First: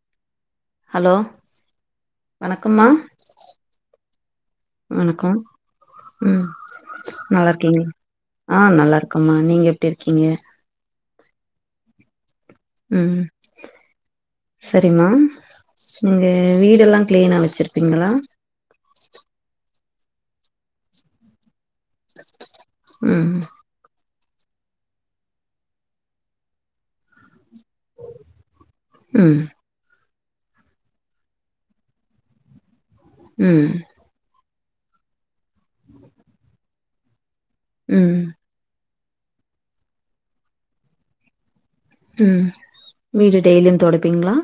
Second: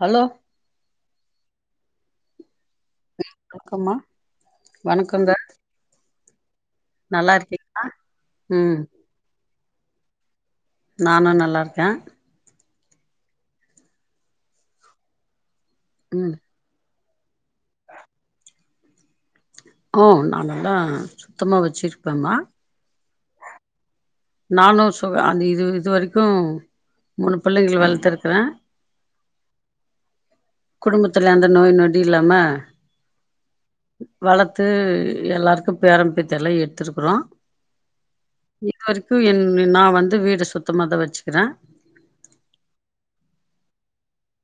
Hello hello வணக் அம்மா வணக்கம்மா வணக்கங்க வணக்கம் உ நல்லா இருக்கீங் ஆ ம் நல்லா இருக்கம்மா நீங்க இருக்கீங்க நானு நல்லா இருக்கே உ சரிமா இங்க ம் வீடெல்லா கிளீனா வச்சிருப்பீங்களா ஓ நா எல்லா சுத்தமா வச்சிருப்பேமா உ நானு சு அந்த இது இது வரைக்கு மூணு பிள்ளைகள் வளத்துருக்கிறே ம் குடும்பத்துல எந்த நோய் நொடி இல்லாம ம் து எல்லாருக்கும் பேரன்பேத்தி எல்லாம் எடுத்திருக்குறோம் ம் இது வரைக்கும் என் நா வந்து வீட சுத்தமாதான் வச்சிக்கிறே ம் வீடு டெய்லியும் தொடப்பீங்களா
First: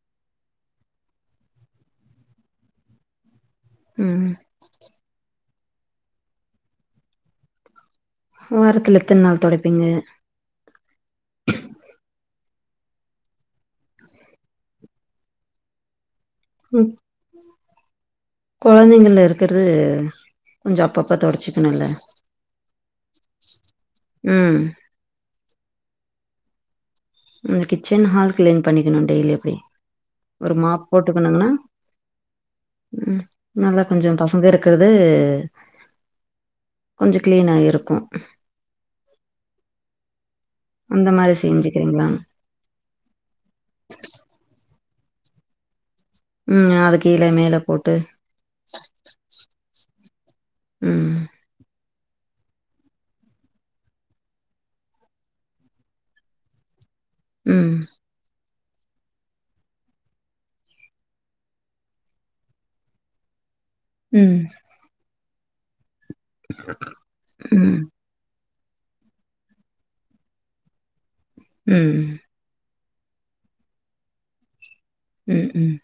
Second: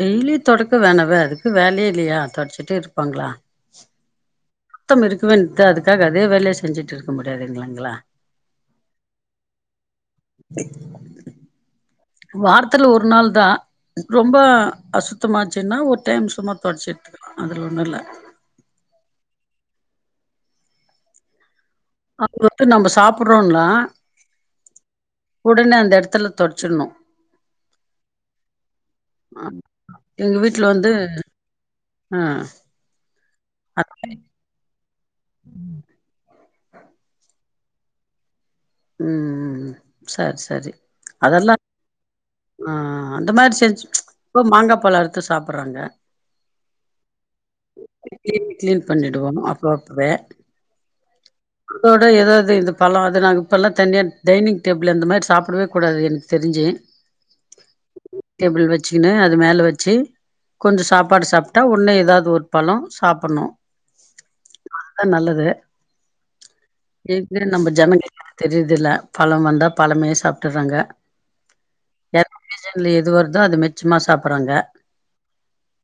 டெய்லி தொடைக்க வேணவ அதுக்கு வேலே இல்லையா தொடச்சிட்டே இருப்பாங்களா ம் ம் து அதுக்காக அதே வேளையே செஞ்சிட்டு இருக்க முடியாது இல்லிங்களா வாரத்துல எத்தன நாள் தொடைப்பீங்க வாரத்துல ஒரு நாள் தான் ரொம்ப அசுத்தமாச்சின்னா ஒரு டைம் சும்மா தொடச்சி எடுத்துக்குவேன் அதுல நல்லா கொழந்தைங்கல இருக்கிறது கொஞ்சம் அப்பப்ப தொடச்சி அவுரு வந்து நம்ப சாப்பறோலா ம் உடனே அந்த எடத்துல தொச்சிடணு இந்த கிச்சன் ஹால் கிளீன் பண்ணிக்கணு டெய்லி அப்டி எங்க ஒரு வீட்ல மாப் வந்து போட்டுக்கணுனா ஆ ம் நல்லா கொஞ்சோ அத- பசங்க இருக்கிற து கொஞ்ச கிளீனாயிரு இருக்கும் ம் சரி ச சரி அந்த மாரி அதெல்லா செஞ்சுக்கிறீங்களா ஆ அந்த மாரி செஞ்சி இப்போ மாங்கா பழ அரு த்து சாப்பறாங்க ம் அது கீழே மேல போட்டு கிளீன் கிளீன் பண்ணிடுவோ அப்ப ம் இதோட எதாவது இந்த பழம் அது நாங்க இப்பெல்லா தனியா டைனிங் டேபிள் அந்த மாரி சாப்படவே கூடாது எனக்கு தெரிஞ்சி ம். டேபிள் வச்சிக்கினு அது மேல வச்சி கொஞ்ச சாப்பாடு சாப்ட்டா உன்னே எதாவது ஒரு பழம் சாப்பணு ம் நல்லது எது நம்ப ம். ஜெனங்க தெரியுதல பழம் வந்தா பழமே சாப்ட்டறாங்க ம் ம் ல எது வருதோ அது மிச்சமா சாப்பறாங்க ம் ம்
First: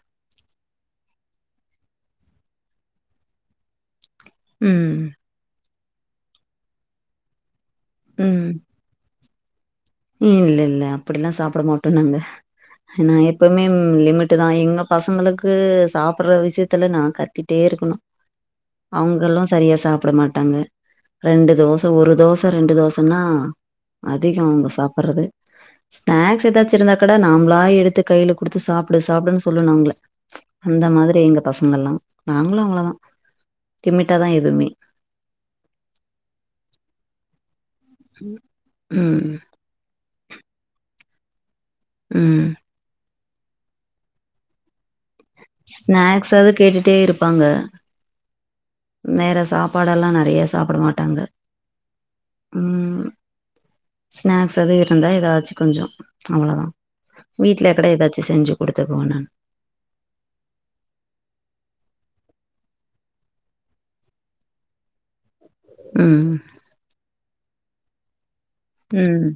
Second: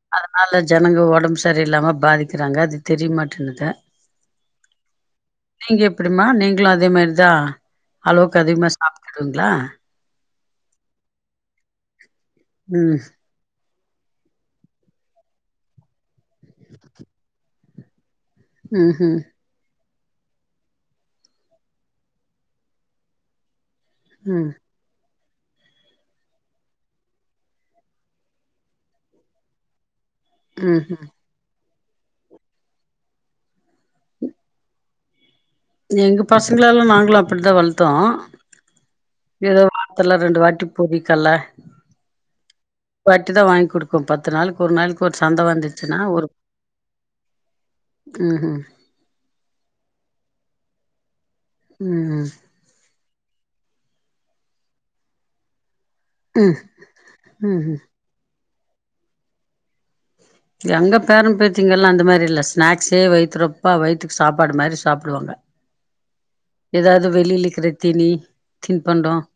ஜனங்க ஒடம் சரி இல்லாம பாதிக்கிறாங்க அது தெரியமாட்டேனுது ம் நீங்க எப்பிடிமா நீங்களு அதே மாரி தா அளவுக்கு அதிகமா சாப் துங்ளா இல்லெல்ல அப்பிடிலா சாப்புட மாட்டோ நாங்க ம் நா எப்பம்மே லிமிட்டு தா எங்க பசங்களுக்கு சாப்புட்ற விஷயத்துல நா கத்திட்டே இருக்கனு ம் ம் அவுங்களு சரியா சாப் புட மாட்டாங்க ரெண்டு தோச ஒரு தோச ரெண்டு தோசன்னா அதிகொ ம் அவுங்க பர்றது ஸ்நாக்ஸ் எதாச்சு இருந்தா கூட நாம்ளா எடுத்து கைல குடுத்து சாப்டு சாப்டுன்னு சொல்லனு அவுங்கள ம் அந்த ம் மாதிரி எங்க பச ங்கல்லா நாங்களு அவளதா லிமிட்டாதா எதுவ்மே எங்க பசங்ளலா நாங்களு அப்டிதா வள ம் த்துல்ல ரெண்டு வாட்டி பொறிக்கல்ல ம் வாட்டி தா வாங்குடுக்கு பத்து நாளுக்கு ஒரு நாள் ஸ்நாக்ஸாவுது கேட்டுட்டே இருப்பாங்க ம்ஹ்ம் வேற சாப்பாடல்லா நறைய சாப்புட மாட்டாங்க ம் ம் ம். ஸ்நாக்ஸ் அது இருந்தா எதாச்சு கொஞ்சொ ம் அவளதா ம்ஹ்ம் வீட்லக்கட எதாச்சு செஞ்சு குடுத்துர்வோ நான் எங்க பேர பேத்திங்கல்லா அந்த மாரி இல்ல ஸ்நாக்ஸே வயத்துறொப்பா வயித்துக்கு சாப்பாடு மாரி சாப்டுவாங்க ம். எதாது வெளிலெக்கிறெ தீனி தின்பண்டொ ம்.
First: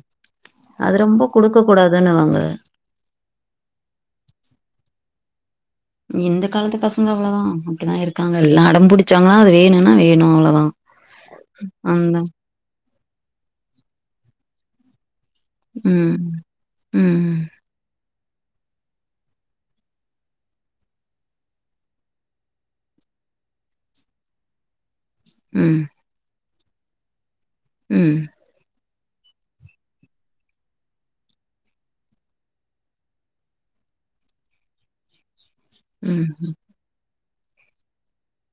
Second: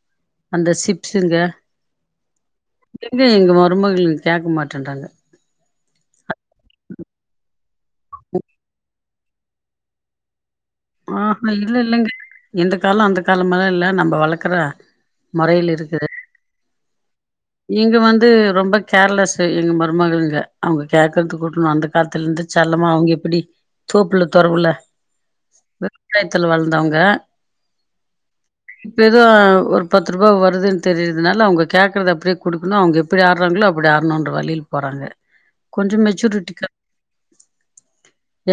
அந்த அது ரொம்ப சிப்ஸுங்க குடுக்கக்கூடாதுன்னுவாங்க. எதுமே எங்க மருமகளு கேக்க மாட்டென்றாங்க இந்த காலத்து பசங்க அவ்ளதா அப்டிதா இருக்காங்க எல்லா அடம்புடி வச்சாங்களா அ வேணும்னா வேணு அவ்ளோதா ஆ ஹு இல்ல இல்லங்க இந்த காலம் அந்த காலமல்லா இல்ல நம்ம வளக்குற முறையில இருக்குது ம் ம் இங்க வந்து ரொம்ப கேர்லஸ் எங்க மருமகள்ங்க அவங்க கேக்குறது கூட்ணும் அந்த காலத்துல இருந்து செல்லமா அவுங்க எப்டி தோப்புல தொரவுல ம் துல வளந்தவங்க ம் இப்ப ஏதோ ஒரு பத்து ரூபா வருதுன்னு தெரியர்து நால அவுங்க கேக்குறது அப்பிடியே குடுக்கணு அவுங்க எப்புடி ஆடுறாங்களோ அப்பிடி ஆடணுன்ற வழில போறாங்க கொஞ்ச ம். மெச்சூரிட்டிக்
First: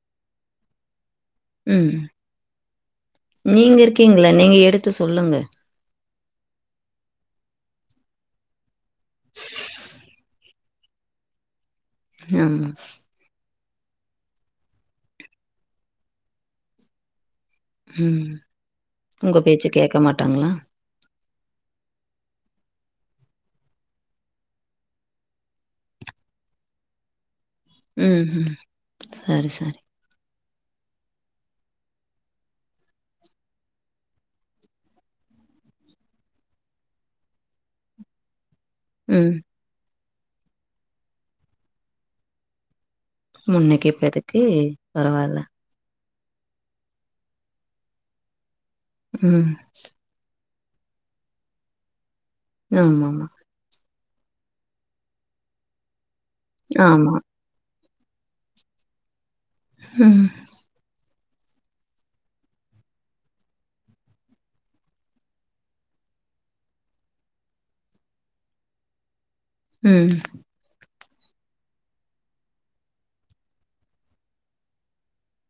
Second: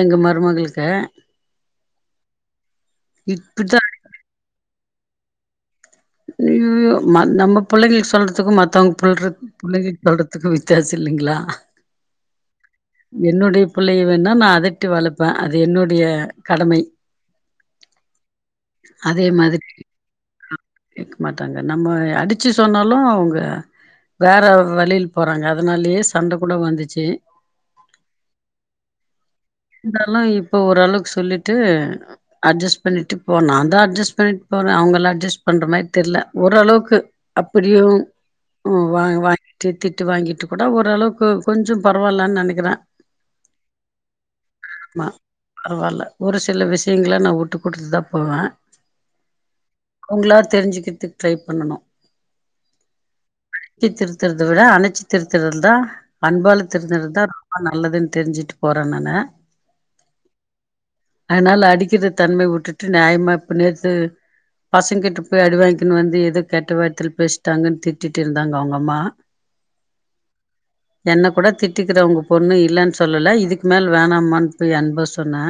எங்க மருமகளுக்க ம் இப்படித்தா நீங்க இருக்கீங்ளே நீங்க எடுத்து சொல்லுங்க நம்ம புள்ளைங்களுக்கு சொல்றதுக்கும் மத்தவங்க புல்ற புள்ளைங்களுக்கு சொல்றதுக்கு வித்தியாசம் இல்லிங்ளா ஆமா என்னுடைய புள்ளைக வேன்னா நா அதட்டி வளப்பேன் அது என்னுடைய கடமை ம் உங்க பேச்சு கே்க மாட்டாங்ளா கேக்க மாட்டாங்க நம்ம அடிச்சு சொன்னாலும் அவுங்க வேற வழில போறாங்க அதுனாலேயே சண்டை கூட வந்துச்சு ம் ம் சரி சரி இப்ப ஓரளவு சொல்லிட்டு அட்ஜெஸ் பண்ணிட்டு போ நாந்தா அட்ஜெஸ் பண்ணிட்டு போறேன் அவுங்க அட்ஜெஸ் பண்ற மாரி தெரில ஓரளவுக்கு அப்புடியும் உ வா ம் வாங்கிட்டு திட் டு வாங்கிட்டு கூட ஓரளவுக்கு கொஞ்ச பரவால்லன் நெனைக்கிறேன் முன்னைக்கு இப்பேருக்கு ஆமா. பரவால்ல பரவால்ல. ஒரு சில விஷயங்களை நா உட்டு குடுத்து தா போவேன் ம் அவுங்களா தெரிஞ்சுக்கத்து ட்ரை பண்ணணு ஆமா ஆமா அடிச்சு திருத்துறத விட அணைச்சி திருத்துறந்தா அன்பால திருத்தறது ஆமா தான் ரொம்ப நல்லது தெரிஞ்சுட்டு போறேன் நானு ம் அதுனால அடிக்கிற தன்மை உட்டுட்டு நியாயமா இப்ப நேத்து பசங்கிட்ட போய் அடி வாங்கின்னு வந்து எதோ கெட்ட வார்த்தேல பேசிட்டாங்கன்னு திட்டிட்டு இருந்தாங்க அவுங்க அம்மா ம் என்ன கூட திட்டிக்கிற உங்க பொண்ணு இல்லன்னு சொல்லல இதுக்கு மேல வேணமான்னு போய் அன்பவ சொன்னே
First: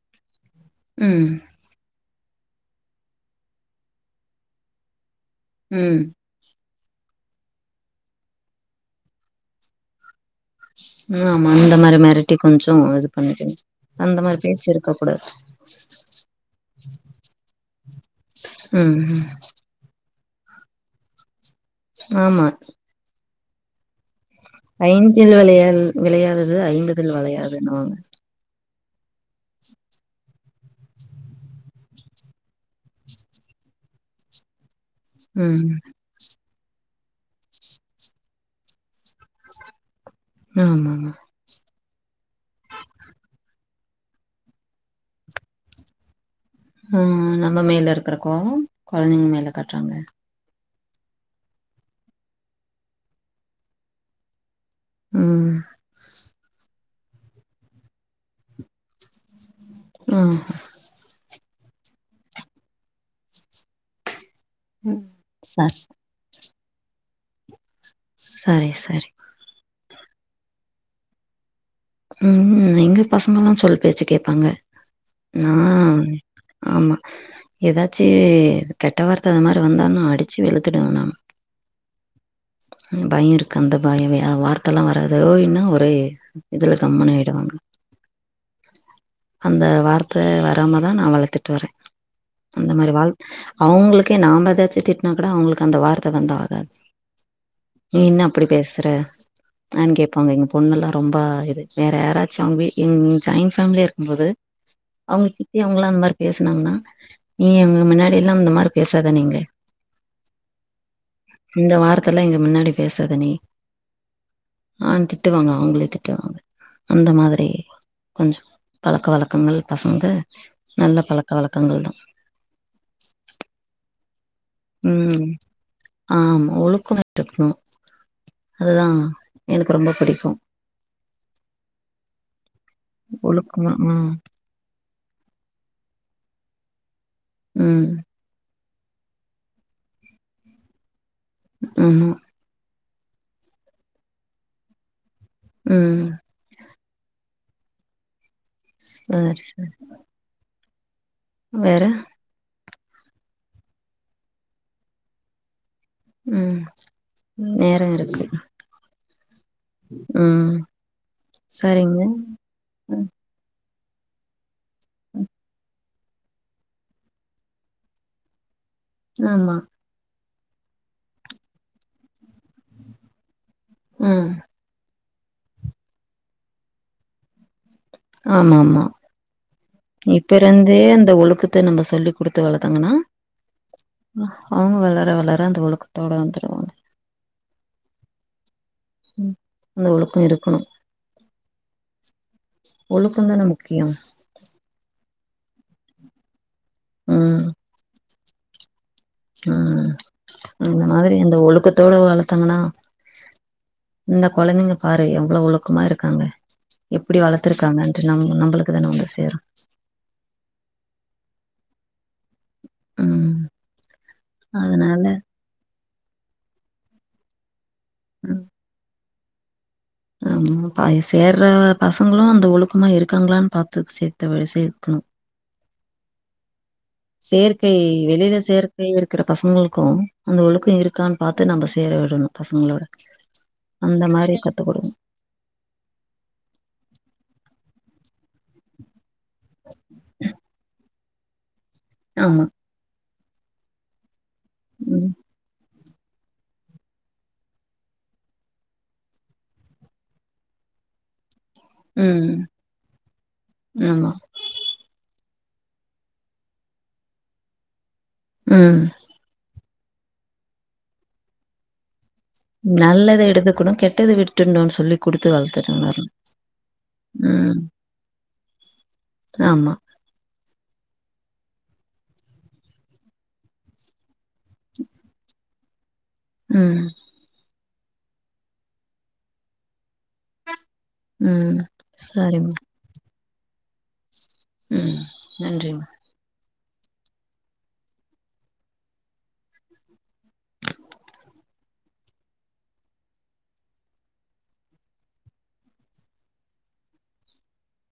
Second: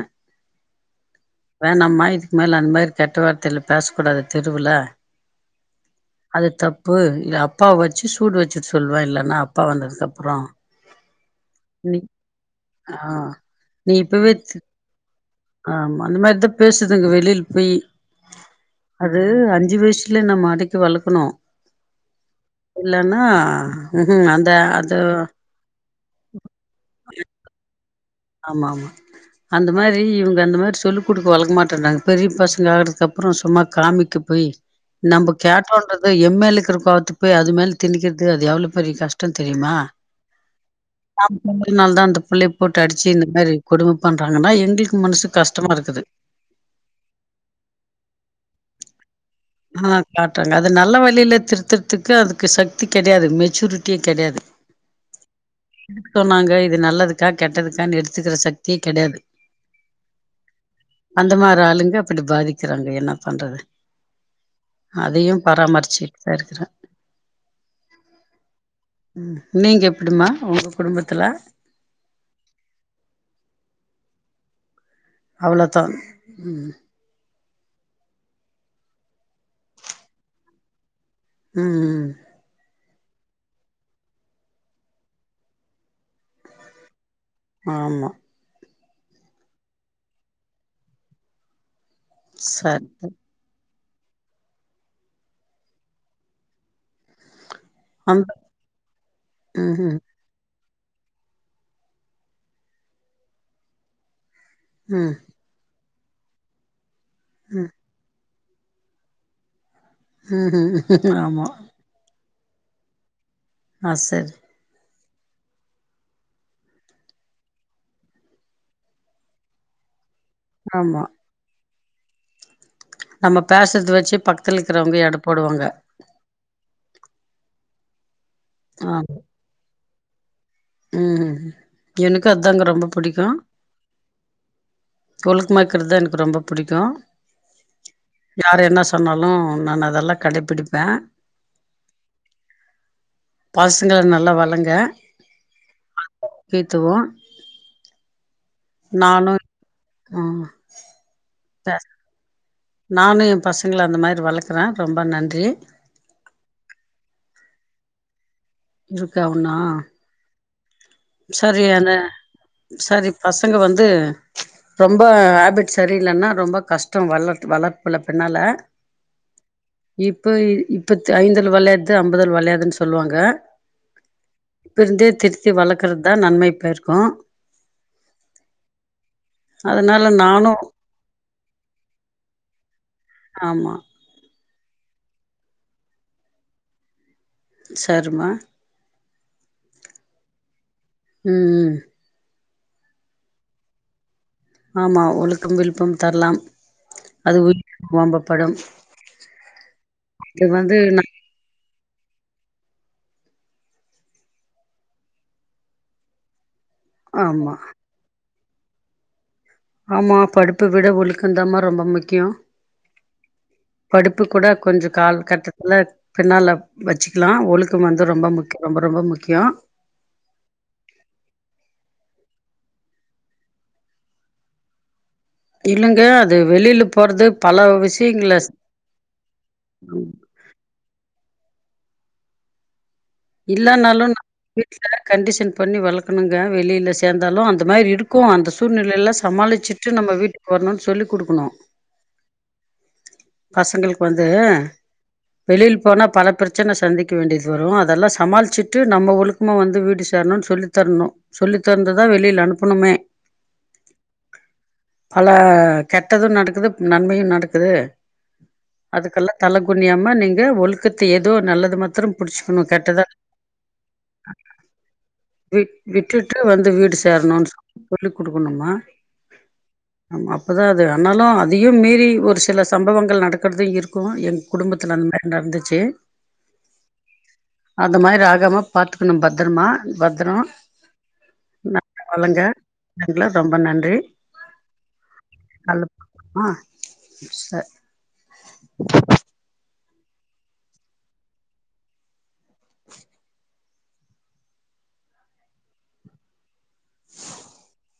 ம் வேணாம்மா இது மேல அந்த மாரி கெட்ட வார்த்தைல பேசு கூடாது தெருவுல ம் அது தப் ப்பு இவ அப்பா வச்சு சூடு வச்சுட்டு சொல்லுவே இல்லன்னா அப்பா வந்ததுக்கு அப் ஆமா அந்த மாரி மிரட்டி கொஞ்சோ ஆ இது பண்ணிட் நீ அந்த இப்பவே மாரி பேச்சி இருக்க கூடாது ஆமா அந்த மாரிதா பேசுதுங்க வெளியில் வீ ம் அது ம் அஞ்சு வயசு வீட்ல நம்ம அடைக்கி வளக்கணு ஆமா இல்லன்னா அது ம்ஹூம் அந்த ஐந்தில் வளையாதது வளையாதது ஐம்பதில் வளையாதுன்னுவாங்க ஆ ஆமா அந்த மாதிரி இவங்க அந்த மாதிரி சொல்லி கொடுக்க வளக்க மாட்டேங்ராங்க பெரிய பசங்க ஆகுறதுக்கு அப்புறோ சும்மா காமிக்க போய் நம்ம ம் கேட்டோன்றத எம்எல்க்கு இருக்கற கோவத்து போய் அது மேல திணிக்கிறது அது எவ்ளோ பெரிய கஷ்டோ தெரியுமா ஆமாமா னால தா அந்த புள்ளய போட்டு அடிச்சு இந்த மாதிரி கொடும பண்றாங்கன்னா எங்களுக்கு மனசுக்கு கஷ்டமா இருக்குது ம் நம்ம மேல இருக்கறக்கோவோ கொழந்தைங்க மேல காட்றாங்க ஆ காட்டுறேங்க அது அது நல்ல வழியில திருத்துறதுக்கு அதுக்கு சக்தி கெடையாது மெச்சூரிட்டியே கெடையாது ம் சொன்னாங்க இது நல்லது க்கா கெட்டதுகான்டி எடுத்துகிற சக்தியே கெடையாது ம் அந்த மாரி ஆளுங்க அப்டி பாதிக்கிறாங்க என்ன பண்றது அதையு சரி பராமரிச்சிட்டுதா இருக்குறா சரி சரி ம் நீங்கப் அப்டிமா உங்க குடும்பத்ல ம் எங்க பசங்கெல்லா சொல் பேச்சு கேப்பாங்க அவ்வளோதா ம் ம் ஆமா ஏதாச்சு கெட்ட வார்த்த அது மாரி வந்தானா அடிச்சு வெழுத்துடுவேன் நா ம்ம் பயம் இருக்கு அந்த பயம் வார்த்த எல்லா வராது ஓய்னா ஒரே இது கம்முன் ஆய்டும் ஆமா அந்த வார்த்த வராமதா நா வளர்த்துட்டு வரேன் அந்த சரி மாறி வாழ் அவேங்களுக்கே நாம ஏதாச்சு திட்டுனா கூட அவுங்களுக்கு அந்த வார்த்த வந்து ஆகாது நீ என்ன அந்த அப்டி பேசுற ம் ம் நானு கேட்பாங்க பொண்ணுல்லா ரொம் ரெம்ப இது வேற யாராச்சு அவுங்க எங்க ஜாயின் ஃபேமிலியா இருக்குபோது ம் அவுங்க சித்தி அவங்களாம் அன்மாரி பேசுனாங்கன்னா நீ ம் இவுங்க முன்னாடி இந்த மாரி பேசாத நீங்க ஹும் ஹூம் ஆமா இந்த வார்த்தைலாம் எங்க முன்னாடி பேசாத நீ ஆ சரி ஆ திட்டுவாங்க அவுங்களுக்கே ட்டு வாங்க அந்த மாதிரி கொஞ்சோ பழக்க வழக்கங்கள் பசங்க நல்ல ஆமா பழக்க வலக் கங்கள் தா நம்ம பேசுறது வச்சு பக் உ ஆமா ஒழுக்கமாட்டு உ அதுதா எனக்கு ரொம்ப பிடிக்கு உ எனுக்கு அத்தாங்க ரொம்ப புடிக்கு ஒழுக்கமா ம் ஒழுக்குமாக்கிறதுதா எனக்கு ரொம்ப புடிக்கு ம் யார் என்ன சொன்னாலு நானு அதெல்லா கடைபிடிப்பேன் ஆமா பசங்களை நல்லா வளங்க ம் துவோம் சரி த வேற நானு எம் பசங்க அந்த மாரி வளக்குறேன் ரொம்ப நன்றி ம் நேரம் இருக்கு இருக்கா உணா ம் சரியான சரிங்க ம், சரி பசங்க வந் து ரொம்ப ஹேபிட்ஸ் சரியில்லன்னா ரொம்ப கஷ்டம் வளர்த்து வளர்ப்புல பின்னால ஆமா பு இப்ப ஐந்துல விளையாது ஐம்பதுல விளையாதுன்னு சொல்லுவாங்க ம் பந்தே திருத்தி வளர்க் கற்து தான் நன்மை பையர்க்கும் ஆமா ஆமா அதனால இப்ப நானு இருந்தே அந்த ஒழுக்கத்தை நம்ம சொல்லி குடுத்து வளர்த்தாங்கன்னா ஆமா அவுங்க வளர வளர அந்த ஒழுக்கத்தோடு வந்துடுவாங்க சர்மா ம் அந்த ஒழுக்கம் இருக்கணும் ம் ஒழுக்கம் தானே முக்கியம் கம் விழுப்பம் தரலாம் ம் அதுவின் ஒம்பப் படும் ம் இந்த மாதிரி அந்த ஒழுக்கத்தோட வளர்த்தீ ங்கன்னா இந்த குழந்தைங்க பாரு எவ்வளோ ஒழுக்கமா இருக்காங்க எப்படி ஆமா வளர்த்திருக்காங்க என்று நம் நம்பள அதானே வந்து சேரும் ஆமா படிப்ப விட ஒழுக்குந்தமா ரொம்ப முக் கியம் ம் படிப்பு கூட கொஞ்ச அதனால காலகட்டத்துல பின்னால்ன வச்சுக்கலாம் ஒழுக் கம் ‌ வந்து ரொம்ப முக்கியம் ரொம்பரொம்ப முக் கியம் ம் சேர்ற பசங்களும் அந்த ஒழுக்கமா இருக்காங்களான்னு பார்த்து சேர்த்து வழி சேக்கணும் இல்லங்க அது வெளியில சேற்கை வெளியில சேற்கை இருக்கிற பசங்களுக்கும் அந்த ஒழுக்கும் இருக்கா பாத்து நம்மர் சேர விடணும் பசங்களோட அந்த இல்லனாலும் நா மாரி கத்து வீட்ல குடுக்கணு கண்டிஷன் பண்ணி வளுக்கணுங்க வெளில சேந்தாலும் அந் அந்த மாரி இருக்கும் அந்த சூழ்நிலேல ச சமாளிச்சிட்டு நம்ம வீட்டுக் வரணும்னு சொல்லி குடுக்குனு ஆமா பசங்களுக்கு வந் து ம் வெளில் போனா பல பிரச்சன சந்திக்க வேண்டியது வரும் அதெல்லா சமாளிச்சிட்டு நம்ம ஒழுக்குமா வந்து வீடு சேர்னு சொல்லித்தரணும் சொல்லி தந்துதா ம் வெளில அனுப்புணுமே அப் ஆமா பல கெட்டதும் நடக்குது நன்மையு நடக்குது ம் அதுக்கெல்லா தலகு குனியாம நீங்க ஒழுக்கத்தை ஏதோ நல்லது மாத்ரும் புடிச்சுகனு கெட்டதா நல்லத எடுத்துக்கணு கெட்டது விட்டுடணும்னு சொல்லி குடுத்து விட் வளர்த்துட்டு வரணு விட்டுட்டு வந்து வீடு சேர்னு ம் சொல்லி குடுக்கனுமா ஆமா ஆமா அதா அது அனால அதியு மீறி ஒரு சில சம்பவம் கள் நடக்கறது இருக்கும் என் குடும்பத்துல அந் மாரி நடந்துச்சு ம் அது மாரி ஆகாம பாத்துக்குனு பத்ரமா பத்ரோ ம் செரி மா இதுல ரொம்ப நன்றி ம் நன்றி மா மிஸ்ஸ